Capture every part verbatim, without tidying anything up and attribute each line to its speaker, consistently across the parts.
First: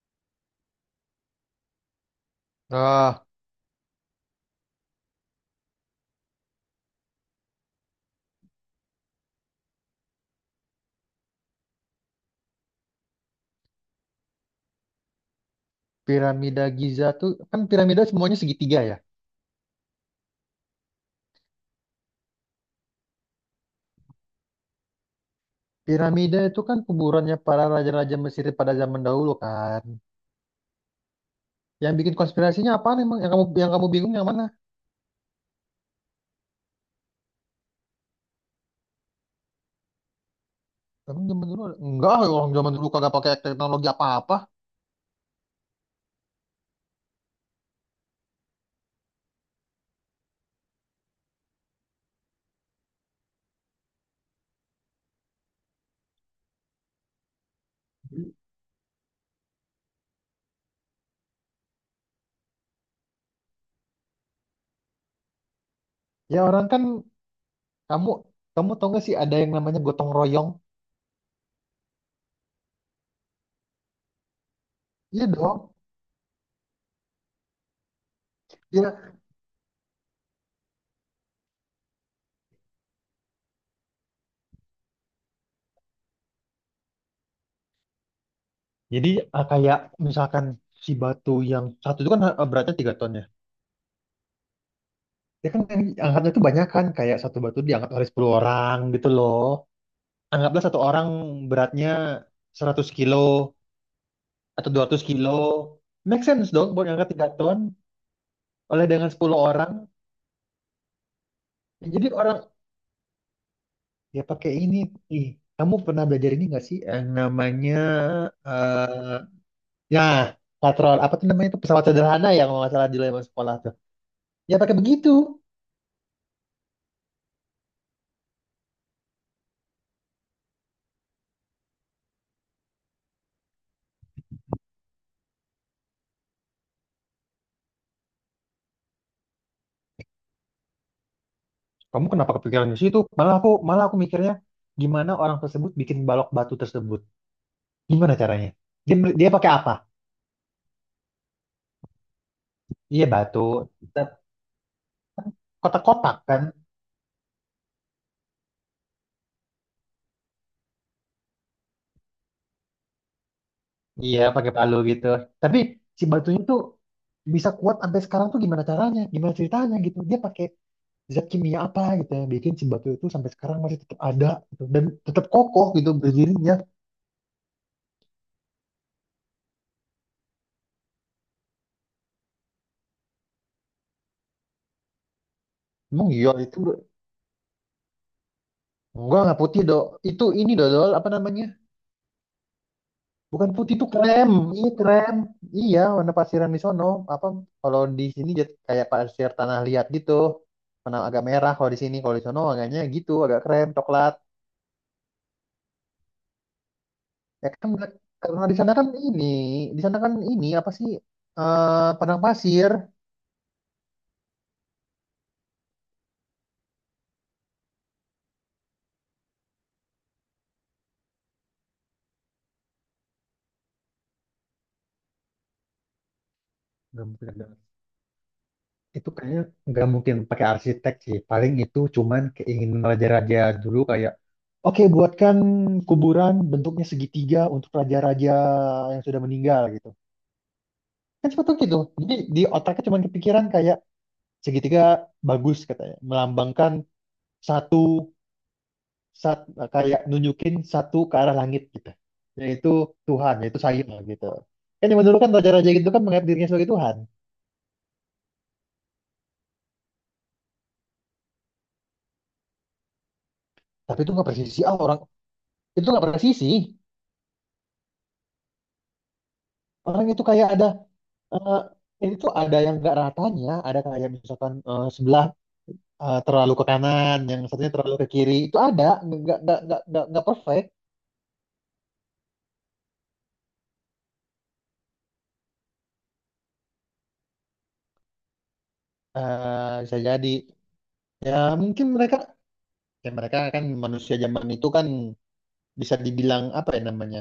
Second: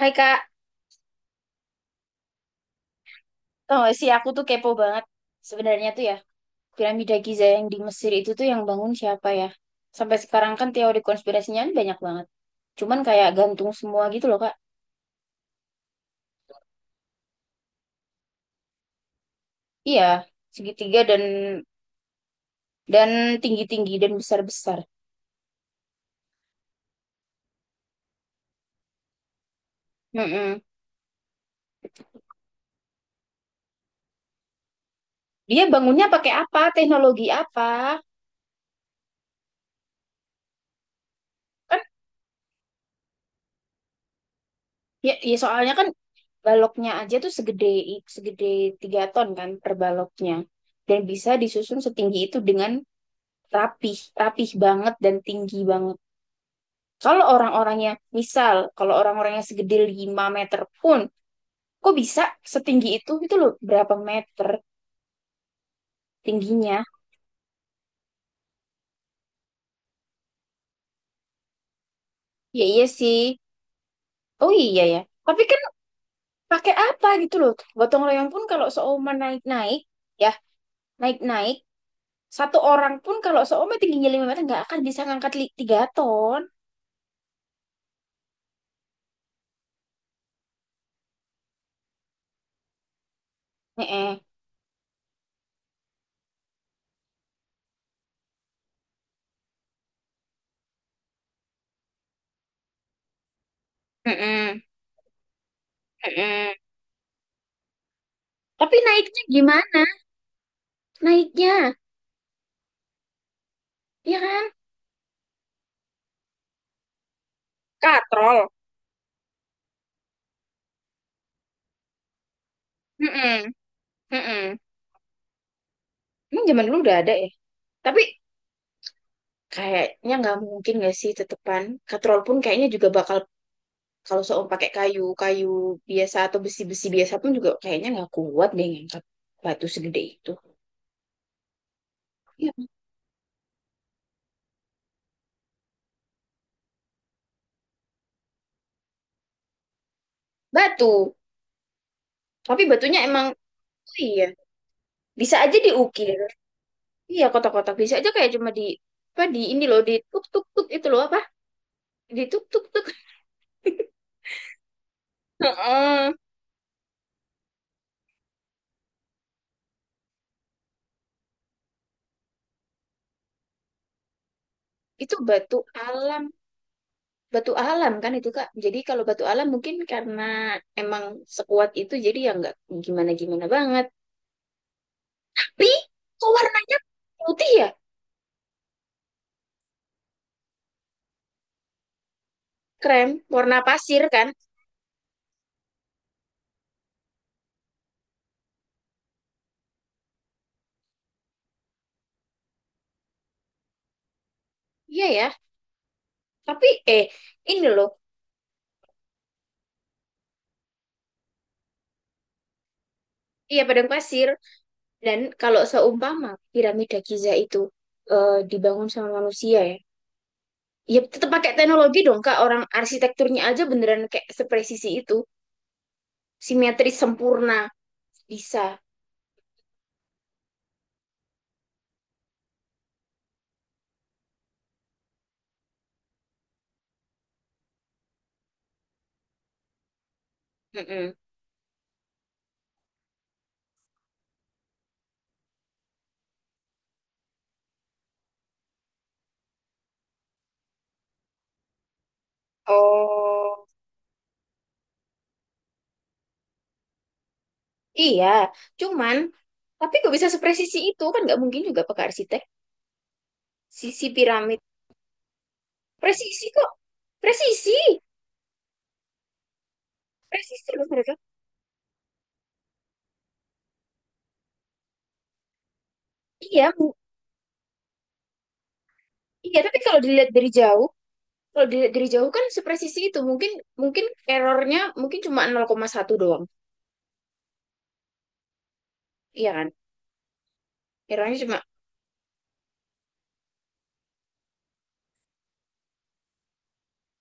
Speaker 1: Hai Kak,
Speaker 2: Ah,
Speaker 1: tau gak sih aku tuh kepo banget. Sebenarnya tuh ya, piramida Giza yang di Mesir itu tuh yang bangun siapa ya? Sampai sekarang kan teori konspirasinya kan banyak banget. Cuman kayak gantung semua gitu loh Kak.
Speaker 2: Piramida Giza tuh kan piramida semuanya segitiga ya.
Speaker 1: Iya, segitiga dan dan tinggi-tinggi dan besar-besar.
Speaker 2: Piramida itu kan kuburannya para raja-raja Mesir pada zaman dahulu kan.
Speaker 1: Mm-mm.
Speaker 2: Yang bikin konspirasinya apaan emang? Yang kamu yang kamu bingung yang mana?
Speaker 1: Dia bangunnya pakai apa? Teknologi apa?
Speaker 2: Emang zaman dulu
Speaker 1: Kan
Speaker 2: ada- enggak, orang zaman dulu kagak pakai teknologi apa-apa.
Speaker 1: ya, ya soalnya kan baloknya aja tuh segede segede tiga ton kan per baloknya. Dan bisa disusun setinggi itu dengan rapih, rapih banget dan tinggi banget. Kalau orang-orangnya, misal, kalau orang-orangnya segede lima meter pun, kok bisa setinggi itu? Itu loh, berapa meter
Speaker 2: Ya orang kan,
Speaker 1: tingginya?
Speaker 2: kamu kamu tau gak sih ada yang namanya gotong royong?
Speaker 1: Ya iya sih. Oh iya ya.
Speaker 2: Iya
Speaker 1: Tapi kan
Speaker 2: dong.
Speaker 1: pakai apa gitu loh. Gotong royong pun kalau
Speaker 2: Iya.
Speaker 1: seoman naik-naik, ya naik-naik, satu orang pun kalau seoman tingginya lima meter nggak akan bisa ngangkat tiga ton.
Speaker 2: Jadi ah, kayak misalkan si batu yang satu itu kan ah, beratnya tiga ton ya.
Speaker 1: Heeh.
Speaker 2: Ya kan yang angkatnya itu banyak kan, kayak satu batu diangkat oleh sepuluh orang gitu loh. Anggaplah satu orang beratnya seratus kilo
Speaker 1: Heeh.
Speaker 2: atau dua ratus kilo. Make sense
Speaker 1: Heeh.
Speaker 2: dong buat ngangkat tiga ton
Speaker 1: Tapi
Speaker 2: oleh dengan
Speaker 1: naiknya
Speaker 2: sepuluh orang.
Speaker 1: gimana? Naiknya,
Speaker 2: Jadi orang
Speaker 1: ya
Speaker 2: ya
Speaker 1: kan?
Speaker 2: pakai ini. Ih, kamu pernah belajar ini nggak sih yang namanya
Speaker 1: Katrol.
Speaker 2: eh ya patrol apa tuh namanya, itu pesawat sederhana ya kalau nggak salah di zaman
Speaker 1: Heeh.
Speaker 2: sekolah tuh. Ya
Speaker 1: Mm-mm.
Speaker 2: pakai begitu.
Speaker 1: Emang zaman dulu udah ada ya? Tapi kayaknya nggak mungkin nggak sih tetepan. Katrol pun kayaknya juga bakal kalau soal pakai kayu-kayu biasa atau besi-besi biasa pun juga kayaknya nggak kuat deh ngangkat batu segede itu.
Speaker 2: Kamu kenapa
Speaker 1: Iya.
Speaker 2: kepikiran di situ? Malah aku malah aku mikirnya gimana orang tersebut bikin balok batu tersebut? Gimana caranya? Dia dia pakai apa?
Speaker 1: Batu. Tapi batunya
Speaker 2: Iya
Speaker 1: emang
Speaker 2: batu.
Speaker 1: oh iya bisa aja
Speaker 2: Kotak-kotak
Speaker 1: diukir.
Speaker 2: kan?
Speaker 1: Iya kotak-kotak bisa aja kayak cuma di apa di ini loh di tuk tuk tuk itu loh apa di tuk tuk tuk.
Speaker 2: Iya, pakai palu gitu. Tapi si
Speaker 1: Heeh.
Speaker 2: batunya tuh bisa kuat sampai sekarang tuh gimana caranya? Gimana ceritanya gitu? Dia pakai zat kimia apa gitu yang bikin si batu itu sampai sekarang masih tetap ada gitu. Dan
Speaker 1: Itu
Speaker 2: tetap
Speaker 1: batu
Speaker 2: kokoh gitu
Speaker 1: alam
Speaker 2: berdirinya.
Speaker 1: batu alam kan itu Kak. Jadi kalau batu alam mungkin karena emang sekuat itu jadi ya nggak gimana-gimana banget. Tapi
Speaker 2: Emang
Speaker 1: kok
Speaker 2: iya itu
Speaker 1: warnanya putih ya?
Speaker 2: enggak enggak putih dok. Itu ini dodol apa namanya?
Speaker 1: Krem,
Speaker 2: Bukan
Speaker 1: warna
Speaker 2: putih, itu
Speaker 1: pasir
Speaker 2: krem.
Speaker 1: kan?
Speaker 2: Iya krem. Iya warna pasiran di sono. Apa kalau di sini jat- kayak pasir tanah liat gitu. Warna agak merah kalau di sini. Kalau di sono agaknya gitu, agak krem coklat.
Speaker 1: Iya ya. Tapi eh
Speaker 2: Ya
Speaker 1: ini
Speaker 2: kan
Speaker 1: loh,
Speaker 2: nggak- karena di sana kan ini, di sana kan ini apa sih, eh padang pasir.
Speaker 1: iya padang pasir. Dan kalau seumpama piramida Giza itu eh, dibangun sama manusia ya, ya tetap pakai teknologi dong Kak. Orang arsitekturnya aja beneran kayak sepresisi itu, simetris
Speaker 2: Nggak mungkin ada-
Speaker 1: sempurna bisa.
Speaker 2: itu kayaknya nggak mungkin pakai arsitek sih. Paling itu cuman keinginan raja-raja dulu kayak, oke buatkan kuburan bentuknya segitiga untuk raja-raja yang sudah meninggal gitu.
Speaker 1: Mm-mm.
Speaker 2: Kan seperti itu. Jadi di otaknya cuman kepikiran kayak segitiga bagus katanya, melambangkan satu sat, kayak nunjukin satu ke arah langit gitu, yaitu Tuhan yaitu
Speaker 1: Oh.
Speaker 2: saya gitu kan, yang dulu kan raja-raja gitu kan menganggap dirinya sebagai Tuhan.
Speaker 1: Iya, cuman tapi kok bisa sepresisi itu kan nggak mungkin juga Pak Arsitek.
Speaker 2: Tapi itu
Speaker 1: Sisi
Speaker 2: nggak presisi
Speaker 1: piramid,
Speaker 2: ah, orang itu nggak presisi,
Speaker 1: presisi kok, presisi,
Speaker 2: orang itu kayak ada
Speaker 1: presisi loh mereka.
Speaker 2: eh, ini tuh ada yang nggak ratanya, ada kayak misalkan eh, sebelah eh, terlalu ke
Speaker 1: Iya, mu-
Speaker 2: kanan yang satunya terlalu ke kiri, itu ada. Nggak
Speaker 1: iya.
Speaker 2: nggak
Speaker 1: Tapi
Speaker 2: nggak
Speaker 1: kalau
Speaker 2: nggak nggak
Speaker 1: dilihat dari
Speaker 2: perfect.
Speaker 1: jauh, kalau dilihat dari jauh kan sepresisi itu mungkin mungkin errornya mungkin cuma nol koma satu doang, iya kan?
Speaker 2: Eh, bisa jadi. Ya
Speaker 1: Errornya cuma,
Speaker 2: mungkin mereka, ya mereka kan manusia zaman itu kan bisa dibilang apa ya namanya,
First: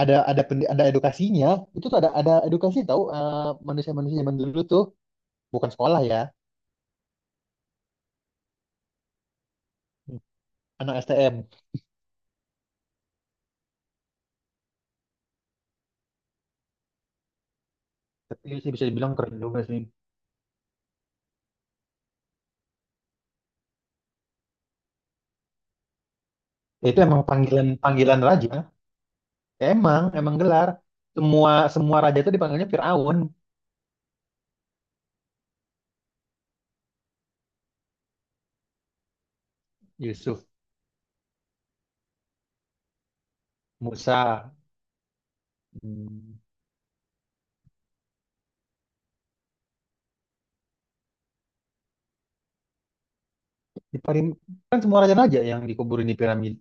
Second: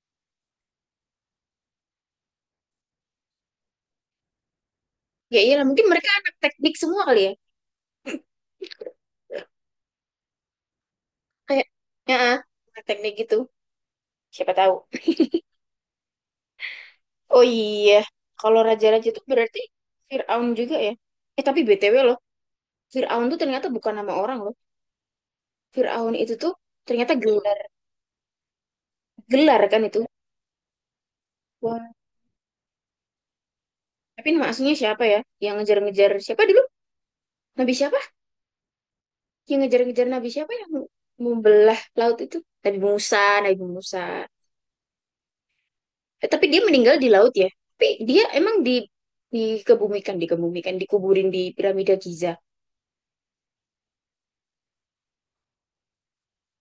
Speaker 2: ada ada pendi- ada edukasinya, itu tuh ada ada edukasi tahu eh, manusia-manusia zaman dulu tuh
Speaker 1: ya iyalah
Speaker 2: bukan
Speaker 1: mungkin
Speaker 2: sekolah
Speaker 1: mereka
Speaker 2: ya,
Speaker 1: anak teknik semua kali ya.
Speaker 2: anak S T M.
Speaker 1: Kayak, ya, anak teknik gitu. Siapa tahu. Oh iya,
Speaker 2: Tapi
Speaker 1: kalau
Speaker 2: sih bisa
Speaker 1: raja-raja
Speaker 2: dibilang
Speaker 1: itu
Speaker 2: keren juga
Speaker 1: berarti
Speaker 2: sih.
Speaker 1: Firaun juga ya. Eh tapi B T W loh, Fir'aun tuh ternyata bukan nama orang loh. Fir'aun itu tuh
Speaker 2: Ya, itu
Speaker 1: ternyata
Speaker 2: emang
Speaker 1: gelar,
Speaker 2: panggilan panggilan raja.
Speaker 1: gelar
Speaker 2: Ya,
Speaker 1: kan itu.
Speaker 2: emang emang gelar, semua
Speaker 1: Wah.
Speaker 2: semua raja itu dipanggilnya Firaun.
Speaker 1: Tapi nama aslinya siapa ya? Yang ngejar-ngejar siapa dulu? Nabi siapa? Yang ngejar-ngejar Nabi
Speaker 2: Yusuf.
Speaker 1: siapa yang membelah laut itu? Nabi Musa, Nabi Musa.
Speaker 2: Musa,
Speaker 1: Eh,
Speaker 2: hmm.
Speaker 1: tapi dia meninggal di laut ya. Tapi dia emang di dikebumikan, dikebumikan, dikuburin di piramida Giza.
Speaker 2: Di parim- kan semua raja-raja yang dikuburin di piramid.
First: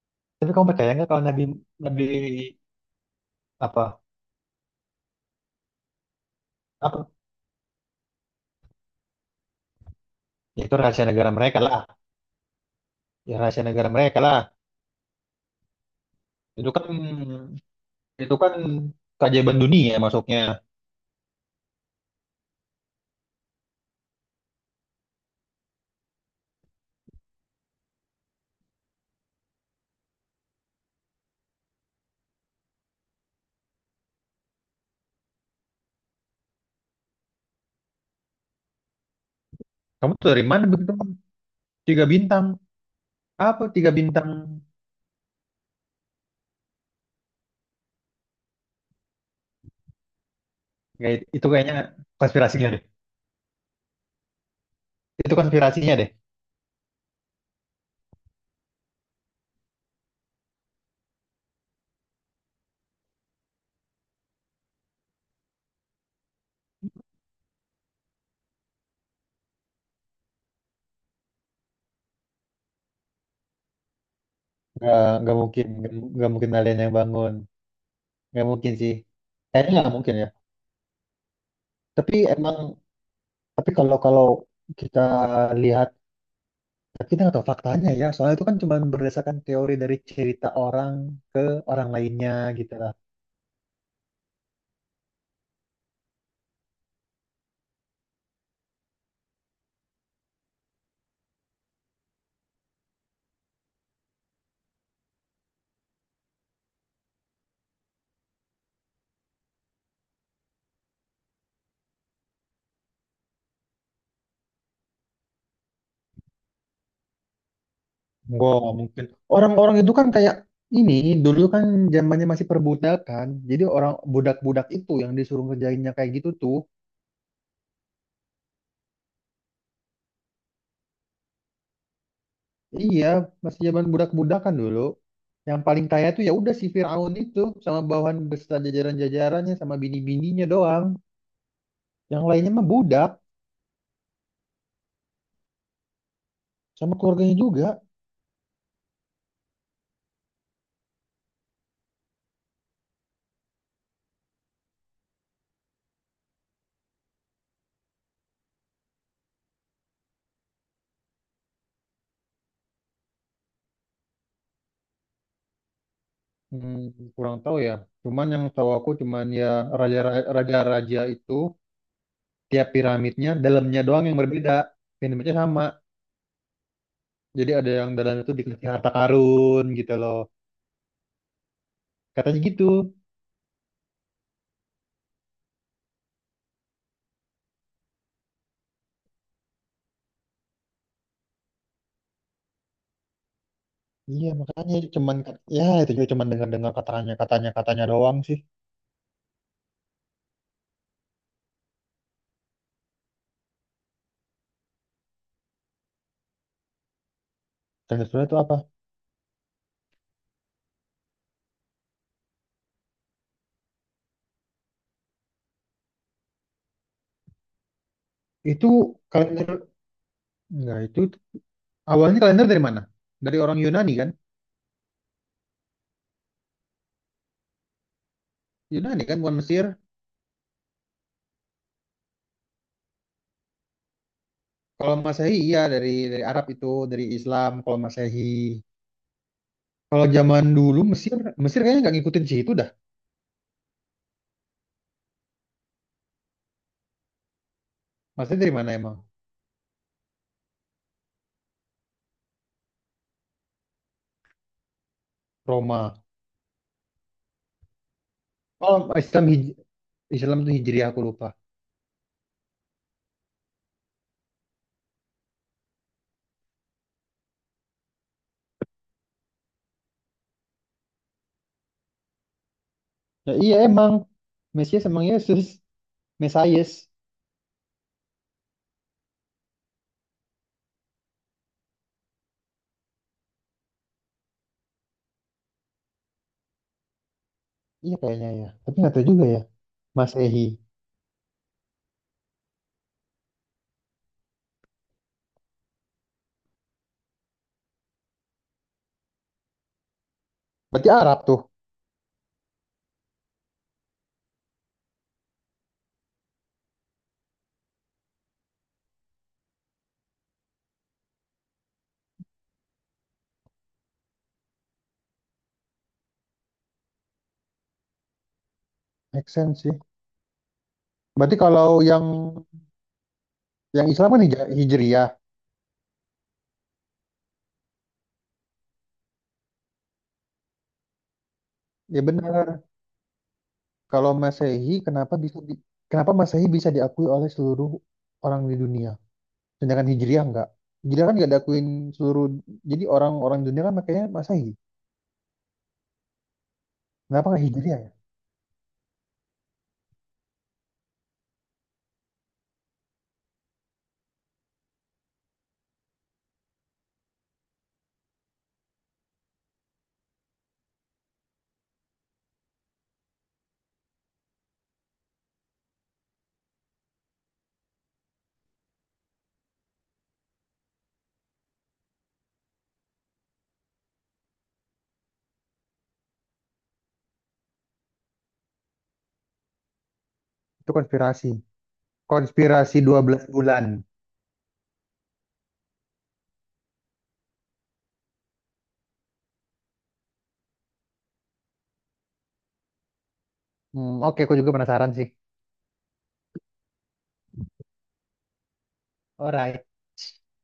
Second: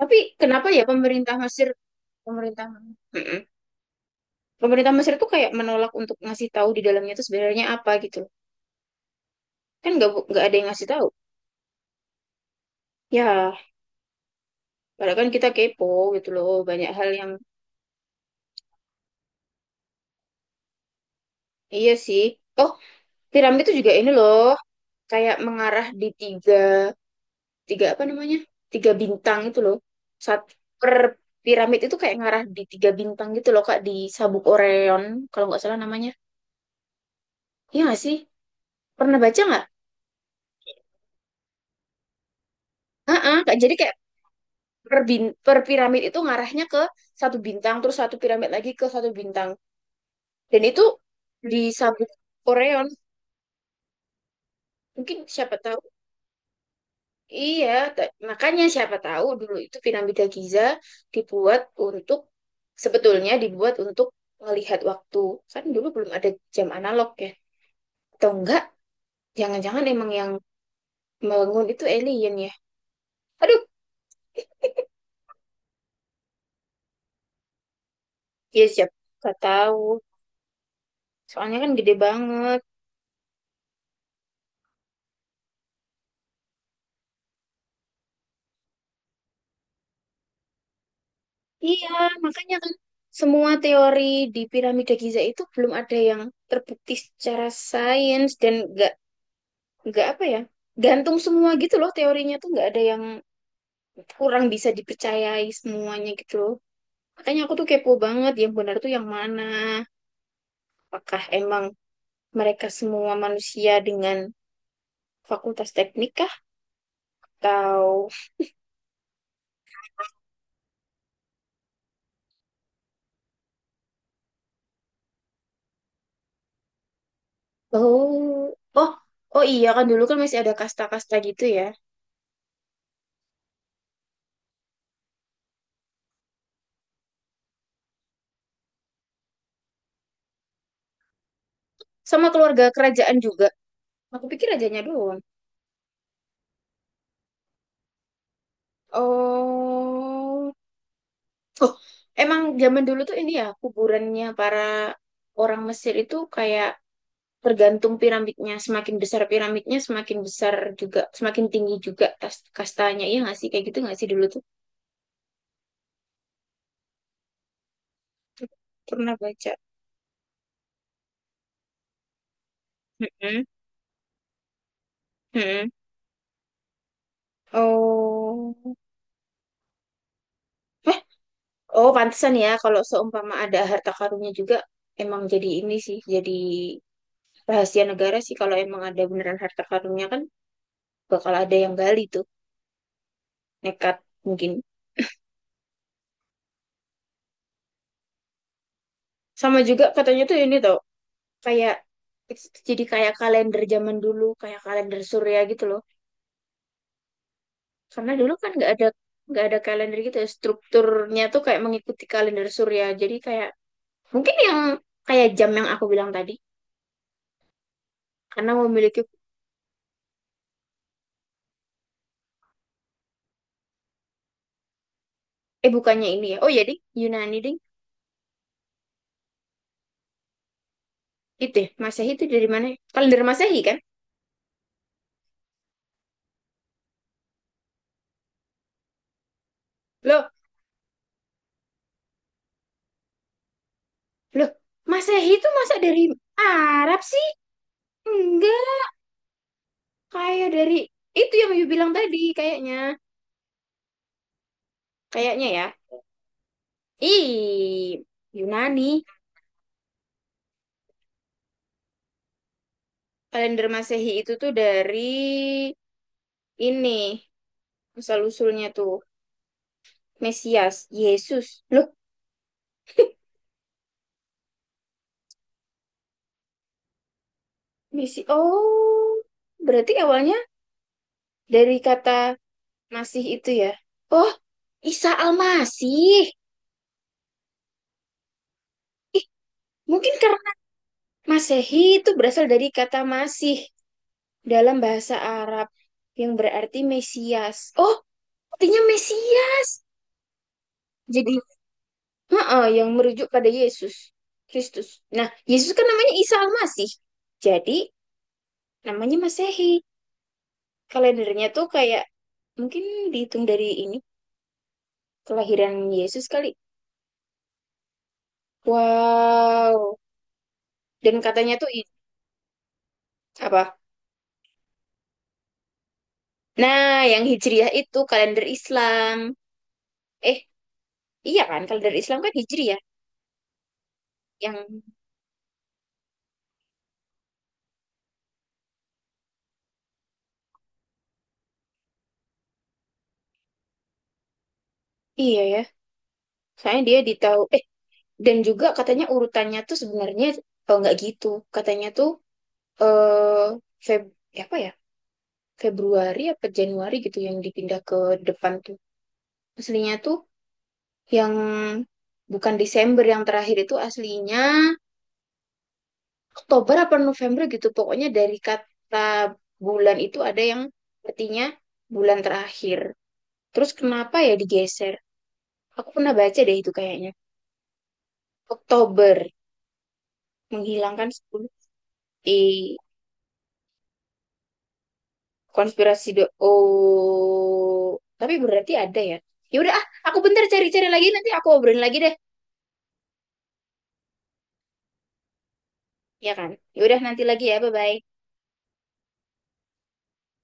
Speaker 1: Tapi
Speaker 2: Tapi
Speaker 1: kenapa
Speaker 2: kamu
Speaker 1: ya
Speaker 2: percaya nggak kalau
Speaker 1: pemerintah
Speaker 2: Nabi
Speaker 1: Mesir,
Speaker 2: Nabi
Speaker 1: pemerintah Mm-mm.
Speaker 2: apa,
Speaker 1: Pemerintah Mesir tuh kayak menolak untuk ngasih tahu di dalamnya
Speaker 2: apa,
Speaker 1: tuh sebenarnya apa gitu. Kan nggak bu- nggak ada
Speaker 2: ya
Speaker 1: yang
Speaker 2: itu
Speaker 1: ngasih
Speaker 2: rahasia
Speaker 1: tahu.
Speaker 2: negara mereka lah, ya
Speaker 1: Ya,
Speaker 2: rahasia negara mereka lah.
Speaker 1: padahal kan kita kepo gitu loh,
Speaker 2: Itu kan
Speaker 1: banyak hal yang
Speaker 2: itu kan keajaiban dunia masuknya.
Speaker 1: iya sih. Oh, piramid itu juga ini loh, kayak mengarah di tiga, tiga apa namanya? Tiga bintang itu loh. Saat per piramid itu kayak ngarah di tiga bintang gitu loh, Kak, di sabuk Orion, kalau nggak salah namanya. Iya nggak sih? Pernah baca nggak?
Speaker 2: Kamu tuh dari mana begitu? Tiga bintang.
Speaker 1: Heeh, Kak.
Speaker 2: Apa
Speaker 1: Jadi
Speaker 2: tiga
Speaker 1: kayak
Speaker 2: bintang?
Speaker 1: per, bin- per piramid itu ngarahnya ke satu bintang, terus satu piramid lagi ke satu bintang. Dan itu
Speaker 2: Kayak itu
Speaker 1: di
Speaker 2: kayaknya
Speaker 1: sabuk
Speaker 2: konspirasinya deh.
Speaker 1: Orion, mungkin
Speaker 2: Itu
Speaker 1: siapa tahu.
Speaker 2: konspirasinya deh.
Speaker 1: Iya, ta- makanya siapa tahu dulu itu piramida Giza dibuat untuk sebetulnya dibuat untuk melihat waktu. Kan dulu belum ada jam analog ya. Atau enggak, jangan-jangan emang yang bangun itu alien ya. Aduh,
Speaker 2: Nggak, nggak mungkin, nggak, nggak mungkin kalian yang bangun. Nggak
Speaker 1: ya
Speaker 2: mungkin sih.
Speaker 1: siapa nggak
Speaker 2: Kayaknya
Speaker 1: tahu.
Speaker 2: nggak mungkin ya.
Speaker 1: Soalnya kan gede
Speaker 2: Tapi emang,
Speaker 1: banget.
Speaker 2: tapi kalau kalau kita lihat, tapi kita nggak tahu faktanya ya. Soalnya itu kan cuma berdasarkan teori dari cerita orang ke
Speaker 1: Iya,
Speaker 2: orang lainnya
Speaker 1: makanya kan
Speaker 2: gitu lah.
Speaker 1: semua teori di piramida Giza itu belum ada yang terbukti secara sains dan nggak nggak apa ya? Gantung semua gitu loh teorinya tuh nggak ada yang kurang bisa dipercayai semuanya gitu loh. Makanya aku tuh kepo banget yang benar tuh yang mana. Apakah emang mereka semua manusia dengan fakultas teknik kah? Atau
Speaker 2: Gua mungkin, orang-orang itu kan kayak ini, dulu kan zamannya masih perbudakan. Jadi orang budak-budak itu yang disuruh ngerjainnya kayak gitu tuh.
Speaker 1: oh oh oh iya kan dulu kan masih ada kasta-kasta gitu ya.
Speaker 2: Iya, masih zaman budak-budakan dulu. Yang paling kaya tuh ya udah si Firaun itu sama bawahan beserta jajaran-jajarannya sama bini-bininya doang. Yang
Speaker 1: Sama
Speaker 2: lainnya
Speaker 1: keluarga
Speaker 2: mah budak
Speaker 1: kerajaan juga. Aku pikir rajanya doang.
Speaker 2: sama keluarganya juga.
Speaker 1: Oh oh emang zaman dulu tuh ini ya kuburannya para orang Mesir itu kayak tergantung piramidnya semakin besar piramidnya semakin besar juga semakin tinggi juga tas- kastanya iya nggak sih kayak gitu nggak sih dulu tuh
Speaker 2: Hmm, kurang tahu ya. Cuman yang tahu aku
Speaker 1: pernah
Speaker 2: cuman ya
Speaker 1: baca
Speaker 2: raja-raja itu tiap piramidnya
Speaker 1: Mm-mm,
Speaker 2: dalamnya doang yang berbeda. Piramidnya sama,
Speaker 1: mm-mm.
Speaker 2: jadi ada yang dalam itu dikasih
Speaker 1: Oh
Speaker 2: harta karun gitu loh.
Speaker 1: eh oh pantesan
Speaker 2: Katanya
Speaker 1: ya
Speaker 2: gitu.
Speaker 1: kalau seumpama ada harta karunnya juga emang jadi ini sih jadi rahasia negara sih kalau emang ada beneran harta karunnya kan bakal ada yang gali tuh nekat
Speaker 2: Iya
Speaker 1: mungkin
Speaker 2: makanya cuman kat- ya itu juga cuman dengar-dengar katanya katanya katanya doang sih.
Speaker 1: sama juga katanya tuh ini tuh kayak jadi kayak kalender zaman dulu kayak kalender surya gitu loh
Speaker 2: Kalender
Speaker 1: karena
Speaker 2: surya
Speaker 1: dulu
Speaker 2: itu
Speaker 1: kan
Speaker 2: apa?
Speaker 1: nggak ada nggak ada kalender gitu ya strukturnya tuh kayak mengikuti kalender surya jadi kayak mungkin yang kayak jam yang aku bilang tadi karena
Speaker 2: Itu
Speaker 1: memiliki
Speaker 2: kalender enggak, itu awalnya kalender dari mana? Dari orang Yunani kan?
Speaker 1: eh bukannya ini ya oh ya ding Yunani ding
Speaker 2: Yunani kan bukan Mesir.
Speaker 1: itu ya Masehi itu dari mana ya? Kalender Masehi kan
Speaker 2: Kalau Masehi iya dari dari Arab itu, dari Islam kalau Masehi. Kalau
Speaker 1: loh
Speaker 2: zaman dulu Mesir, Mesir kayaknya nggak ngikutin sih itu dah.
Speaker 1: loh Masehi itu masa dari Arab sih
Speaker 2: Maksudnya dari
Speaker 1: enggak
Speaker 2: mana emang?
Speaker 1: kayak dari itu yang you bilang tadi kayaknya kayaknya ya
Speaker 2: Roma.
Speaker 1: ih Yunani
Speaker 2: Oh Islam hij- Islam itu Hijriah aku lupa.
Speaker 1: kalender Masehi itu tuh dari ini asal usulnya tuh Mesias, Yesus. Loh,
Speaker 2: Ya iya emang, Mesias emang Yesus. Mesayes.
Speaker 1: Mesi oh, berarti awalnya dari kata Masih itu ya. Oh, Isa Al-Masih.
Speaker 2: Iya kayaknya ya. Tapi nggak tahu
Speaker 1: Ih,
Speaker 2: juga ya.
Speaker 1: mungkin
Speaker 2: Masehi.
Speaker 1: karena Masehi itu berasal dari kata Masih dalam bahasa Arab yang berarti Mesias. Oh, artinya Mesias.
Speaker 2: Berarti Arab
Speaker 1: Jadi,
Speaker 2: tuh.
Speaker 1: heeh, yang merujuk pada Yesus Kristus. Nah, Yesus kan namanya Isa Al-Masih. Jadi, namanya Masehi. Kalendernya tuh kayak mungkin dihitung dari ini Kelahiran Yesus kali.
Speaker 2: Make sense sih.
Speaker 1: Wow. Dan
Speaker 2: Berarti
Speaker 1: katanya tuh
Speaker 2: kalau
Speaker 1: i-
Speaker 2: yang
Speaker 1: apa?
Speaker 2: yang Islam kan Hij- Hijriah.
Speaker 1: Nah, yang Hijriah itu kalender Islam. Eh, iya kan? Kalender
Speaker 2: Ya
Speaker 1: Islam kan
Speaker 2: benar.
Speaker 1: Hijriah.
Speaker 2: Kalau Masehi
Speaker 1: Yang
Speaker 2: kenapa bisa di- kenapa Masehi bisa diakui oleh seluruh orang di dunia? Sedangkan Hijriah enggak. Hijriah kan nggak diakuin seluruh, jadi orang-orang dunia kan makanya Masehi.
Speaker 1: iya ya. Soalnya dia
Speaker 2: Kenapa
Speaker 1: ditahu
Speaker 2: nggak
Speaker 1: eh
Speaker 2: Hijriah ya?
Speaker 1: dan juga katanya urutannya tuh sebenarnya oh, nggak gitu. Katanya tuh eh Feb apa ya? Februari apa Januari gitu yang dipindah ke depan tuh. Aslinya tuh yang bukan Desember yang terakhir itu aslinya Oktober apa November gitu. Pokoknya dari kata bulan itu ada yang artinya bulan terakhir. Terus kenapa ya digeser? Aku pernah baca deh itu kayaknya. Oktober
Speaker 2: Itu
Speaker 1: menghilangkan
Speaker 2: konspirasi.
Speaker 1: sepuluh. Eh,
Speaker 2: Konspirasi dua belas bulan.
Speaker 1: konspirasi do oh tapi berarti ada ya. Ya udah ah, aku bentar cari-cari lagi nanti aku obrolin lagi deh.
Speaker 2: Hmm, oke, aku juga penasaran sih.
Speaker 1: Ya kan? Ya udah nanti lagi ya, bye-bye.
Speaker 2: Alright.